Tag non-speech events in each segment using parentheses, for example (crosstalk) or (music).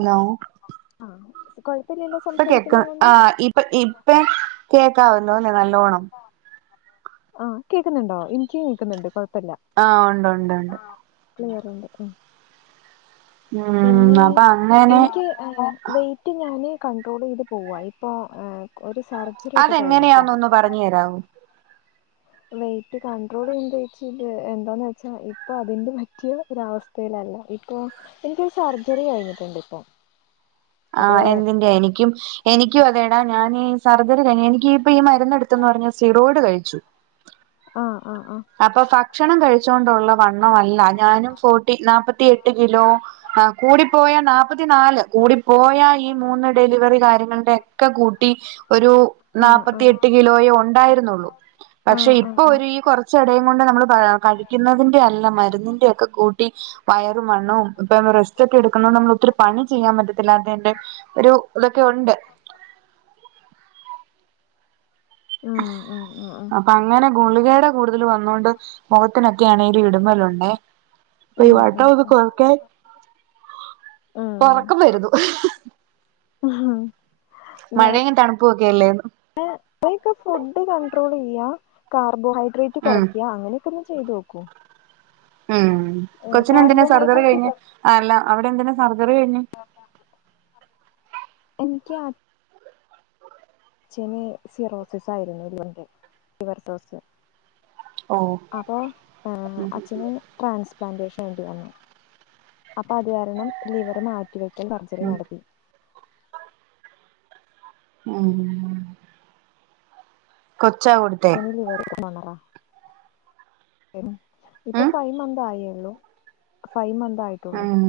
Hello ആഹ് കൊഴപ്പില്ലല്ലോ ഇപ്പൊ സംസാരിക്കുന്ന കേക്ക ആ കൊണ്ട് ഇപ്പ ഇപ്പം കേക്കാവല്ലോ അല്ലെ നല്ലോണം ആ കേക്കുന്നുണ്ടോ എനിക്കും കേൾക്കുന്നുണ്ട് കുഴപ്പമില്ല ആ ഉണ്ട് ഉണ്ട് ഉണ്ട് ക്ലിയറുണ്ട് അ ഉം പിന്നെ അപ്പൊ അങ്ങനെ എനിക്ക് വെയിറ്റ് ഞാന് കട്രോൾ ചെയ്ത് പോവ ഇപ്പ ഒരു സർ- അതെങ്ങനെയാനൊന്ന് പറഞ്ഞു തരാമോ വെറ്റ് കണ്ട്രോൾ ചെയ്യുന്നത് വച്ചത് എന്താന്ന് വെച്ചാ ഇപ്പൊ അതിന്റെ പറ്റിയ ഒരവസ്ഥ യിലല്ല ഇപ്പൊ എനിക്കരു സർജറി കഴിഞ്ഞിട്ടുണ്ട് ഇപ്പൊ അത് ആഹ് എന്തിന്റെ എനിക്കും എനിക്കും അതേടാ ഞാനീ സർജറി കഴിഞ്ഞ എനിക്ക് ഇപ്പ ഈ മരുന്ന് എടുത്തന്ന് പറഞ്ഞ സ്റ്റിറോയ്ഡ് കഴിച്ചു അഹ് അഹ് ആഹ് അപ്പൊ ഭക്ഷണം കഴിച്ചോണ്ടുള്ള വണ്ണംമല്ല ഞാനും ഫോർട്ടി നാല്പ്പത്തി എട്ട് കിലോ ആഹ് കൂടിപ്പോയ നാല്പ്പത്തി നാല് കൂടിപ്പോയ ഈ മൂന്ന് ഡെലിവറി കാര്യങ്ങളുടെ ഒക്കെ കൂട്ടി ഒരു ആഹ് ആഹ് ആഹ് നാപ്പത്തിയെട്ട് കിലോയേ ഉണ്ടായിരുന്നുള്ളൂ പക്ഷെ ആഹ് ആഹ് ഇപ്പൊ ആഹ് ഒരു ഈ കുറ ച്ചടയും കൊണ്ട് നമ്മള് കഴിക്കുന്നതിന്റെ അല്ല മരുന്നിന്റെ ഒക്കെ കൂട്ടി വയറും വണ്ണവും ഇപ്പൊ റെസ്റ്റ് ഒക്കെ എടുക്കുന്നുന്നത് കൊണ്ട് നമ്മള ഒത്തിരി പണി ചെയ്യാൻ പറ്റത്തില്ലാ അതെന്റെ ഒരു ഇതൊക്കെ ഉണ്ട് അ ഉം ഉം ഉം ഉം അപ്പൊ അങ്ങനെ ഗുളികേട കൂടുതൽ വന്നൊണ്ട് മുഖത്തിനൊക്കെയാണെങ്കി ഒരു ഇടുമ്മലുണ്ടെ അപ്പൊ ഉം ഉം വട്ടക്കെ ഉം കൊറക്കാൻ ഉറക്കം വരുന്നു അഹ മഴയെങ്ങും തണുപ്പും ഒക്കെ അല്ലേ ന്ന് (unintelligible) ഫുഡ് കണ്ട്രോൾ ചെയ്യ കാർബോഹൈഡ്രേറ്റ് ഉം കുറയ്ക്ക അങ്ങനെ ഇപ്പൊന്ന് ചെയ്ത് നോക്കോ ഉം കൊച്ചിന് എന്തിനാ സർജറി കാർബോഹൈഡ്രേറ്റ് കഴിഞ്ഞ് അല്ല അവിടെ എന്തിനാ സർജറി കഴിഞ്ഞ് എനിയ്ക്കാ ച്ചേന് സിറോസിസ് ആയിരുന്നു ഒരു ലിവർ സിറോസിസ് ഓ അപ്പൊ ആഹ് ഉം അച്ഛന് ട്രാൻസ്പ്ലാന്റേഷൻ വേണ്ടി വന്നു അപ്പൊ അത് കാരണം ലിവർ മാറ്റ് മാറ്റിവെക്കൽ സർജറി ഉം നടത്തി മ്മ് കൊച്ചാ കൊടുത് അച്ഛന് ലിവറ് (unintelligible) ഇപ്പൊ ഉം ഫൈവ് മന്ത് ആയേള്ളൂ ഫൈവ് മന്ത് ആയിട്ടുള്ളൂ ഉം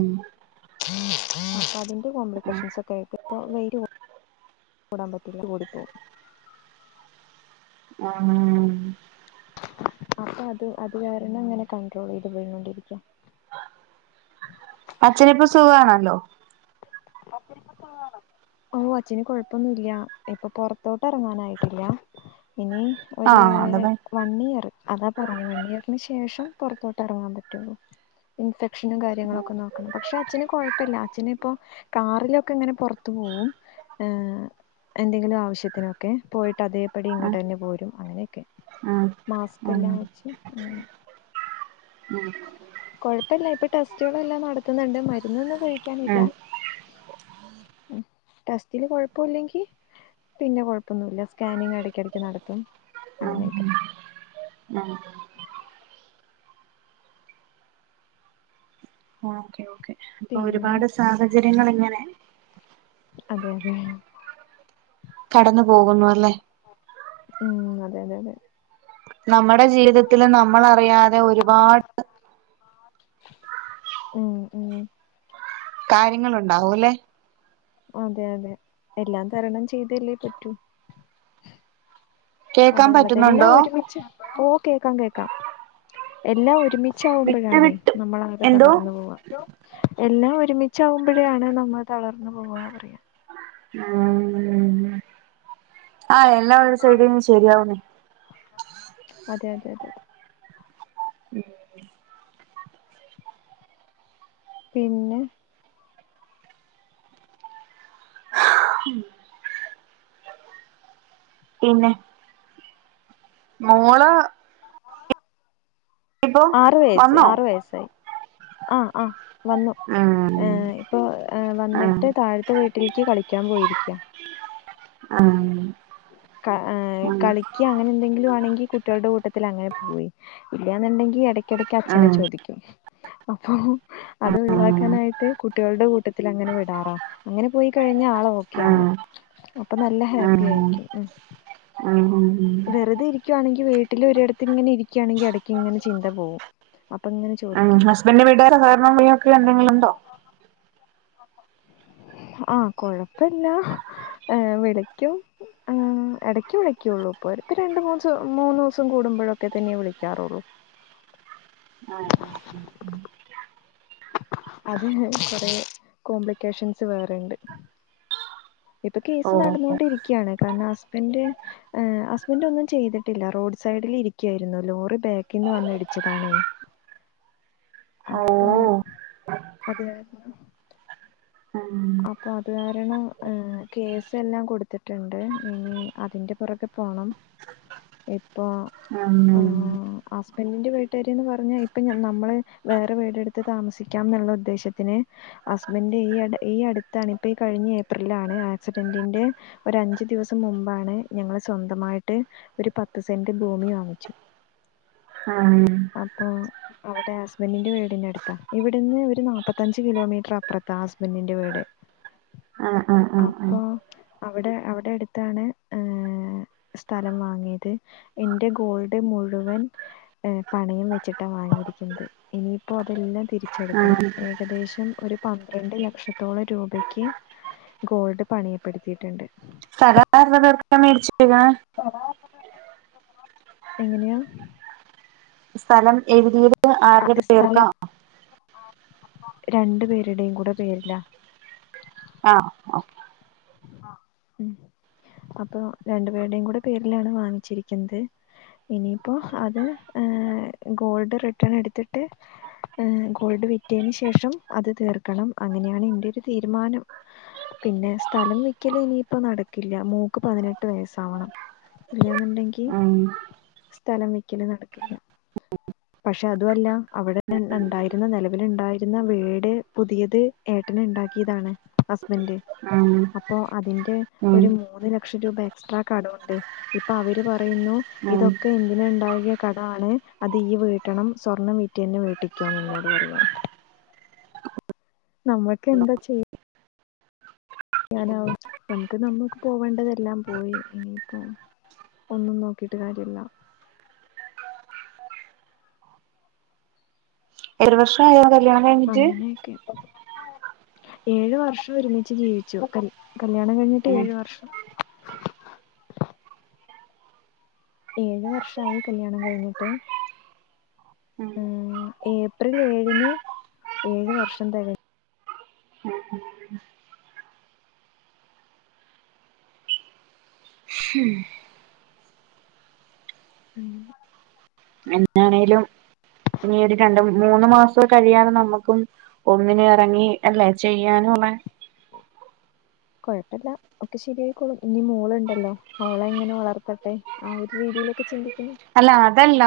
അപ്പൊ അതിന്റെ കോംപ്ലിക്കേഷൻസൊക്കെ ആയിട്ട് അപ്പ വെരോ കൂടാൻ പറ്റില്ല കൂടിപ്പോകും ആഹ് അപ്പൊ അത് അത് കാരണം അങ്ങനെ കണ്ട്രോൾ ചെയ്ത് പോയിണ്ടിരിക്ക അച്ഛനിപ്പൊ സുഖാണല്ലോ അച്ഛനിപ്പോ സുഗാണോ ഓഹ് അച്ഛന് കൊഴപ്പൊന്നുല്യാ ഇപ്പൊ പൊറത്തോട്ട് എറങ്ങാനായിട്ടില്ല ഇനി ഒര് ആഹ് അത് പ വൺ ഇയർ അതാ പറഞ്ഞു വൺ ഇയറിന് ശേഷം പൊറത്തോട്ട് ഇറങ്ങാൻ പറ്റുന്ന് ഇൻഫെക്ഷനും കാര്യങ്ങളൊക്കെ നോക്കണം പക്ഷെ അച്ഛന് കൊഴപ്പല്ല അച്ഛന് ഇപ്പോ കാറിലൊക്കെ ഇങ്ങനെ പുറത്തു പോകും ആഹ് എന്തെങ്കിലും ആവശ്യത്തിനൊക്കെ പോയിട്ട് അതേ പടി ഉം ഇങ്ങട്ടന്നെ പോരും അങ്ങനെക്കെ ഉം മാസ്കെല്ലാം വച്ച് അങ്ങനെ ആഹ് കൊഴപ്പൊല്ല ഇപ്പൊ ടെസ്റ്റുകളല്ലാം നടത്തുന്നുണ്ട് മരുന്നൊന്നും ഉം കഴിക്കാനില്ല ടെസ്റ്റില് കൊഴപ്പൊലെങ്കി പിന്നെ കുഴപ്പമൊന്നുല്ല സ്കാനിങ് ഇടയ്ക്കിടയ്ക്ക് നടത്തും അങ്ങനെയൊക്കെ ആഹ് ഓക്കേ ഓക്കേ അപ്പൊ പിന്നെ ഒരുപാട് സാഹചര്യങ്ങളിങ്ങനെ അതെ അതെ കടന്നു പോകുന്നു അല്ലേ മ്മ്ഹ് അതെ അതെ അതെ നമ്മടെ ജീവിതത്തിൽ നമ്മളറിയാതെ ഒരുപാട് മ്മ്ഹ് മ്മ്ഹ് കാര്യങ്ങളുണ്ടാവൂല്ലേ അതെ അതെ എല്ലാം തരണം ചെയ്തല്ലേ പറ്റു കേക്കാൻ അതള്ളത് പറ്റുന്നുണ്ടോ എല്ലാം ഒരുമിച്ച് ഓഹ് കേക്കാം കേക്കാം എല്ലാം ഒരുമി വിട്ട് ച്ചാവുമ്പഴാണേ വിട്ട് നമ്മളാകെ എന്തോ തളർന്നു പോവാ എല്ലാ ഒരുമിച്ചാവുമ്പഴാണ് നമ്മള് തളർന്നു പോവാ പറയാ ആഹ് ആഹ് എല്ലാം ഒരു സൈടീന്ന് ശരിയാവൂന്നേ അതെ അതെ അതെ അതെ പിന്നെ പിന്നെ മോള് ഇപ്പൊ ആറു വയസ്സ് വന്നോ ആറു വയസ്സായി ആഹ് ആഹ് വന്നു ഉം ഏഹ് ഇപ്പോ ഉം വന്നിട്ട് താഴ ത്ത വീട്ടിൽക്ക് കളിക്കാൻ പോയിരിക്ക ആഹ് ക ഏഹ് കളി ക്ക്യാ അങ്ങനെ എന്തെങ്കിലും ആണെങ്കി കുട്ടികളുടെ കൂട്ടത്തിൽ അങ്ങനെ പോയി ഇല്ലാന്നെണ്ടെങ്കി ഇടയ്ക്കിടയ്ക്ക് ഉം അച്ഛനെ ചോദി ക്കും അപ്പൊ അത് ഒഴിവാക്കാനായിട്ട് കുട്ടികളുടെ കൂ ട്ടത്തിലങ്ങനെ വിടാറാ അങ്ങനെ പോയി കഴിഞ്ഞ ആള് ഓക്കെയാണ് അപ്പൊ നല്ല ഹാപ്പി ആയി ആഹ് ആഹ് ആഹ് വെറുതെ ഇരിക്കുവാണെങ്കി വീട്ടിൽ ഒരിടത്ത് ഇങ്ങനെ ഇരിക്കാണെങ്കി എടക്ക് ഇങ്ങനെ ചിന്ത പോവും അപ്പൊങ്ങിനെ ചോ ആഹ് ഹസ്ബൻന്റെ വീട്ടാര് (unintelligible) ഇയാക്ക് എന്തെങ്കിലും ഉണ്ടോ ആഹ് കൊഴപ്പില്ല ഏഹ് വിളിക്കും ആഹ് എടക്ക് വിളിക്കുള്ളൂ ഇപ്പൊ രണ്ട് മൂന്ന്സ് മൂന്ന് ദിവസം കൂടുമ്പൊഴൊക്കെ തന്നെ വിളിക്കാറുള്ളൂ ആഹ് ആഹ് ആഹ് ആഹ് അതിന് കൊറേ കോംപ്ലിക്കേഷൻസ് വേറെണ്ട് ഇപ്പ ഓ കേസ് നടന്നുകൊണ്ടിരിക്കയാണ് കാരണം ഹസ്ബന്റ് ഏഹ് ഹസ്ബന്റൊന്നും ചെയ്തിട്ടില്ല റോഡ് സൈഡിലിരിക്കയായിരുന്നു ലോറി ബാക്കീന്ന് വന്ന് ഇടിച്ചതാണേ ഓ അപ്പോ അത്കാരണം അപ്പൊ അത് കാരണം എഹ് കേസ് എല്ലാം കൊടുത്തിട്ടിണ്ട് ഇനി അതിന്റെ പുറകെ പോണം ഇപ്പോ ഉം ഉം ആഹ് ഹസ്ബൻഡിന്റെ വീട്ടുകാര്ന്ന് പറഞ്ഞാ ഇപ്പ ഞ നമ്മള് വേറെ വീടെടു ത്ത് താമസിക്കാം എന്നുള്ള ഉദ്ദേശത്തിന് ഹസ്ബന്റ് ഈയെടെ ഈ അടുത്താണിപ്പ ഈ കഴിഞ്ഞ ഏപ്രിലാണ് ആക്സിഡന്റിൻ്റെ ഒരഞ്ചു ദിവസം മുമ്പാണ് ഞങ്ങള് സ്വന്തമായിട്ട് ഒരു പത്ത് സെന്റ് ഭൂമി വാങ്ങിച്ചു. ആഹ് അപ്പോ അവിടെ ഹസ്ബൻഡന്റിന്റെ വീടിനടുത്താ ഇവിടുന്ന് ഒരു നാപ്പത്തഞ്ച് കിലോമീറ്റർ അപ്പുറത്ത ഹസ് ബന്റിന്റെ വീട് ആഹ് ആഹ് ആഹ് ആഹ് അപ്പൊ അവിടെ അവിടെ അടുത്താണ് ഏഹ് സ്ഥലം വാങ്ങിയത്. ഇന്റെ ഗോൾഡ് മുഴുവൻ എഹ് പണയം വെച്ചിട്ടാ വാങ്ങിയിരിക്കുന്നത് ഇനിയിപ്പോ അതെല്ലാം തിരി ച്ചെടുക്കണം ഉം ഏകദേശം ഒരു പന്ത്രണ്ട് ല ക്ഷത്തോളം രൂപക്ക് ഗോൾഡ് പണയപ്പെടുത്തിയിട്ടുണ്ട് സ്ഥലം ആരെടെ പേർക്കാ മേടിച്ചിട്ടേക്കണെ? എങ്ങിനെയാ? സ്ഥലം എഴുതിയത് ആരുടെ ആഹ് പേർക്കാ സ്ഥലം രണ്ടു പേരുടെയും കൂടെ പേരില ആഹ് ഓ അ ഉം അപ്പൊ രണ്ടു പേരുടെയും കൂടെ പേരിലാണ് വാങ്ങിച്ചിരിക്കുന്നത് ഇനിയിപ്പോ അത് ഹേ ഗോൾഡ് റിട്ടേൺ എടുത്തിട്ട് ഏ ഗോൾഡ് വിറ്റതിന് ശേഷം അത് തീർക്കണം അങ്ങനെയാണ് എന്റെ ഒരു തീരുമാനം പിന്നെ സ്ഥലം വിക്കല് ഇനിയിപ്പോ നടക്കില്ല മോൾക് പതിനെട്ട് വയസ്സാവണം ഇല്ലയെന്നുണ്ടെങ്കി ഉം സ്ഥലം വിക്കല്നടക്കില്ല. പക്ഷെ അതുഅല്ല അവിടെ ഉണ്ടായിരുന്ന നെലവിൽ ഉണ്ടായിരുന്ന വീട് പുതിയത് ഏട്ടന് ഉണ്ടാക്കിയതാണ് ഹസ്ബന്ഡ് ഉം അപ്പോ അതിന്റെ ഉം ഒരു മൂന്ന് ലക്ഷം രൂപ എക്സ്ട്രാ കടുണ്ട് ഇപ്പൊ അവര് പറയുന്നു ഉം ഇതൊക്കെ എന്തിന ഉണ്ടാകിയ കട ആണ് അത ത് ഇയ്യ് വീട്ടണം സ്വർണം വിട്ട്തന്നെ വേട്ടിക്കോന്ന് എന്നോട് പറയാം നമ്മുക്ക് എന്താ ചെയ്യ ചെയ്യാനാവും നമുക്ക് നമ്മുക്ക് പോകേണ്ടതെല്ലാം പോയി ഇനിയിപ്പോ ഒന്നും നോക്കിയിട്ട് കാര്യ ഇല്ല്യ. ഏഴു വർഷ ആയോ കല്യാണം കഴഞ്ഞിട്ട്? (unintelligible) ഏഴു വർഷം ഒരുമിച്ച് ജീവിച്ചു കല്യാണം കഴിഞ്ഞിട്ട് ഉം ഏഴു വർഷം ഏഴു വർഷായി കല്യാണം കഴിഞ്ഞിട്ട് ളം ഏപ്രിൽ ഏഴിന് ഏഴ് വർഷം തകൻ ഉം എാന്നണേലും ഇനി ഒരു രണ്ട് മൂന്ന് മാസം കഴിയാതെ നമ്മുക്കും ഒന്നിന് ഇറങ്ങി അല്ലേ ചെയ്യാനും ഉള്ള ശ (unintelligible) കൊഴപ്പല്ല്യ ഒക്കെ ശരിയായിക്കോളും ഇനി മോളുണ്ടല്ലോ അവളെ എങ്ങനെ വളർത്തട്ടെ ആ ഒരു രീതിയിലൊക്കെ ചിന്തിക്കുന്നു അല്ല അതല്ല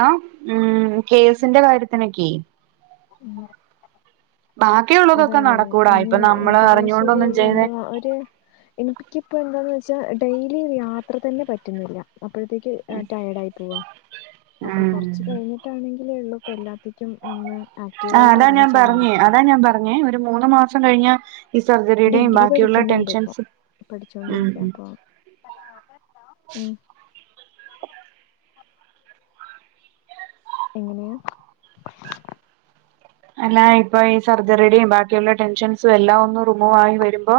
ഉം കേസിന്റെ കാര്യത്തിനൊക്കെ (inaudible) ബാ അതാണ് ഏകദേശം ഒരു അറിഞ്ഞോണ്ടൊന്നും രണ്ട് ചെയ്തെ മാ ഒരു എനിക്കിപ്പോ എന്താന്ന് വെച്ചാ ഡെയിലി യാത്ര തന്നെ പറ്റുന്നില്ല അപ്പോഴത്തേക്ക് ടയേർഡ് ആയി പോവാ അപ്പൊ കുറച്ച ഉം കഴിഞ്ഞിട്ടാണെങ്കിൽ ഉള്ളൂ ഇപ്പ എല്ലാത്തേക്കും ഒന്ന് ആക്റ്റീവ് ആയിട്ട് ഇറങ്ങി ചെല്ലാൻ പറ്റൂ അങ്ങനെ ഒരു മൂന്ന് മാസം കഴിഞ്ഞ ഈ സർജറിയുടെയും ഡിഗ്രി ബാക്കിയുള്ള പഠിക്കുന്നുണ്ട് ഇപ്പൊ ടെൻഷൻസും ഉം പഠിച്ചോണ്ടിരിക്ക ഉം അപ്പൊ ഉം എങ്ങനെയാ അല്ലാ ഇപ്പൊ ഈ സർജറിയും ബാക്കിയുള്ള ടെൻഷൻസും എല്ലാം ഒന്നും റിമൂവ് ആയി വരുമ്പോ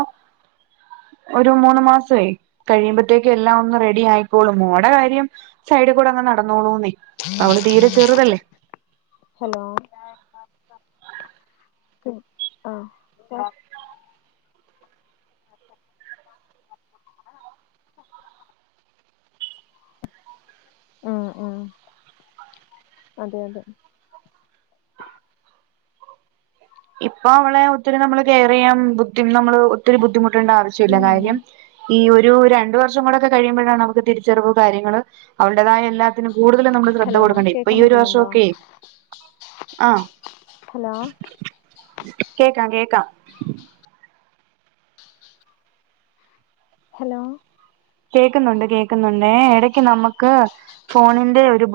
ഒരു മൂന്ന് മാസമായി കഴിയുമ്പോത്തേക്ക് എല്ലാം ഒന്ന് റെഡി ആയിക്കോളും മോൾടെ കാര്യം സൈഡ് കൂടെ അങ്ങ് നടന്നോളൂന്നേ അ അവള് തീരെ ചെറുതല്ലേ ഹലോ ആഹ ആ ആ അതെ അതെ ഇപ്പൊ അവളെ ഒത്തിരി നമ്മള് കെയർ ചെയ്യാൻ ബുദ്ധി നമ്മള് ഒത്തിരി ബുദ്ധിമുട്ടണ്ട ആവശ്യമില്ല പിന്നെ കാര്യം ഈ ഒരു രണ്ട വർഷം കഴിയുമ്പോഴാണ് നമുക്ക് തിരിച്ചറിവ് കാര്യങ്ങൾ അവരുടതായ എല്ലാ അതിന് കൂടുത നമ്മ ശ്രദ്ധ ഹലോ കൊടുക്കണ്ട ഇപ്പൊ കേക്കാൻ ഈ ഒരു വർഷം പറ്റുന്നുണ്ടോ ഒക്കെ ഹലോ കേക്കാം കേക്കാം ഹലോ കേൾക്കുന്നുണ്ട് കേൾക്കുന്നുണ്ട് ഇടക്ക് നമുക്ക് ഫോണിന്റെ ഒരു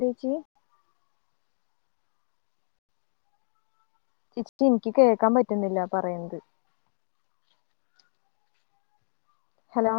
എന്ത് ചേച്ചി ജസ്റ്റ്‌ എനിക്ക് കേൾക്കാൻ പറ്റുന്നില്ല പറയുന്നത് ഹലോ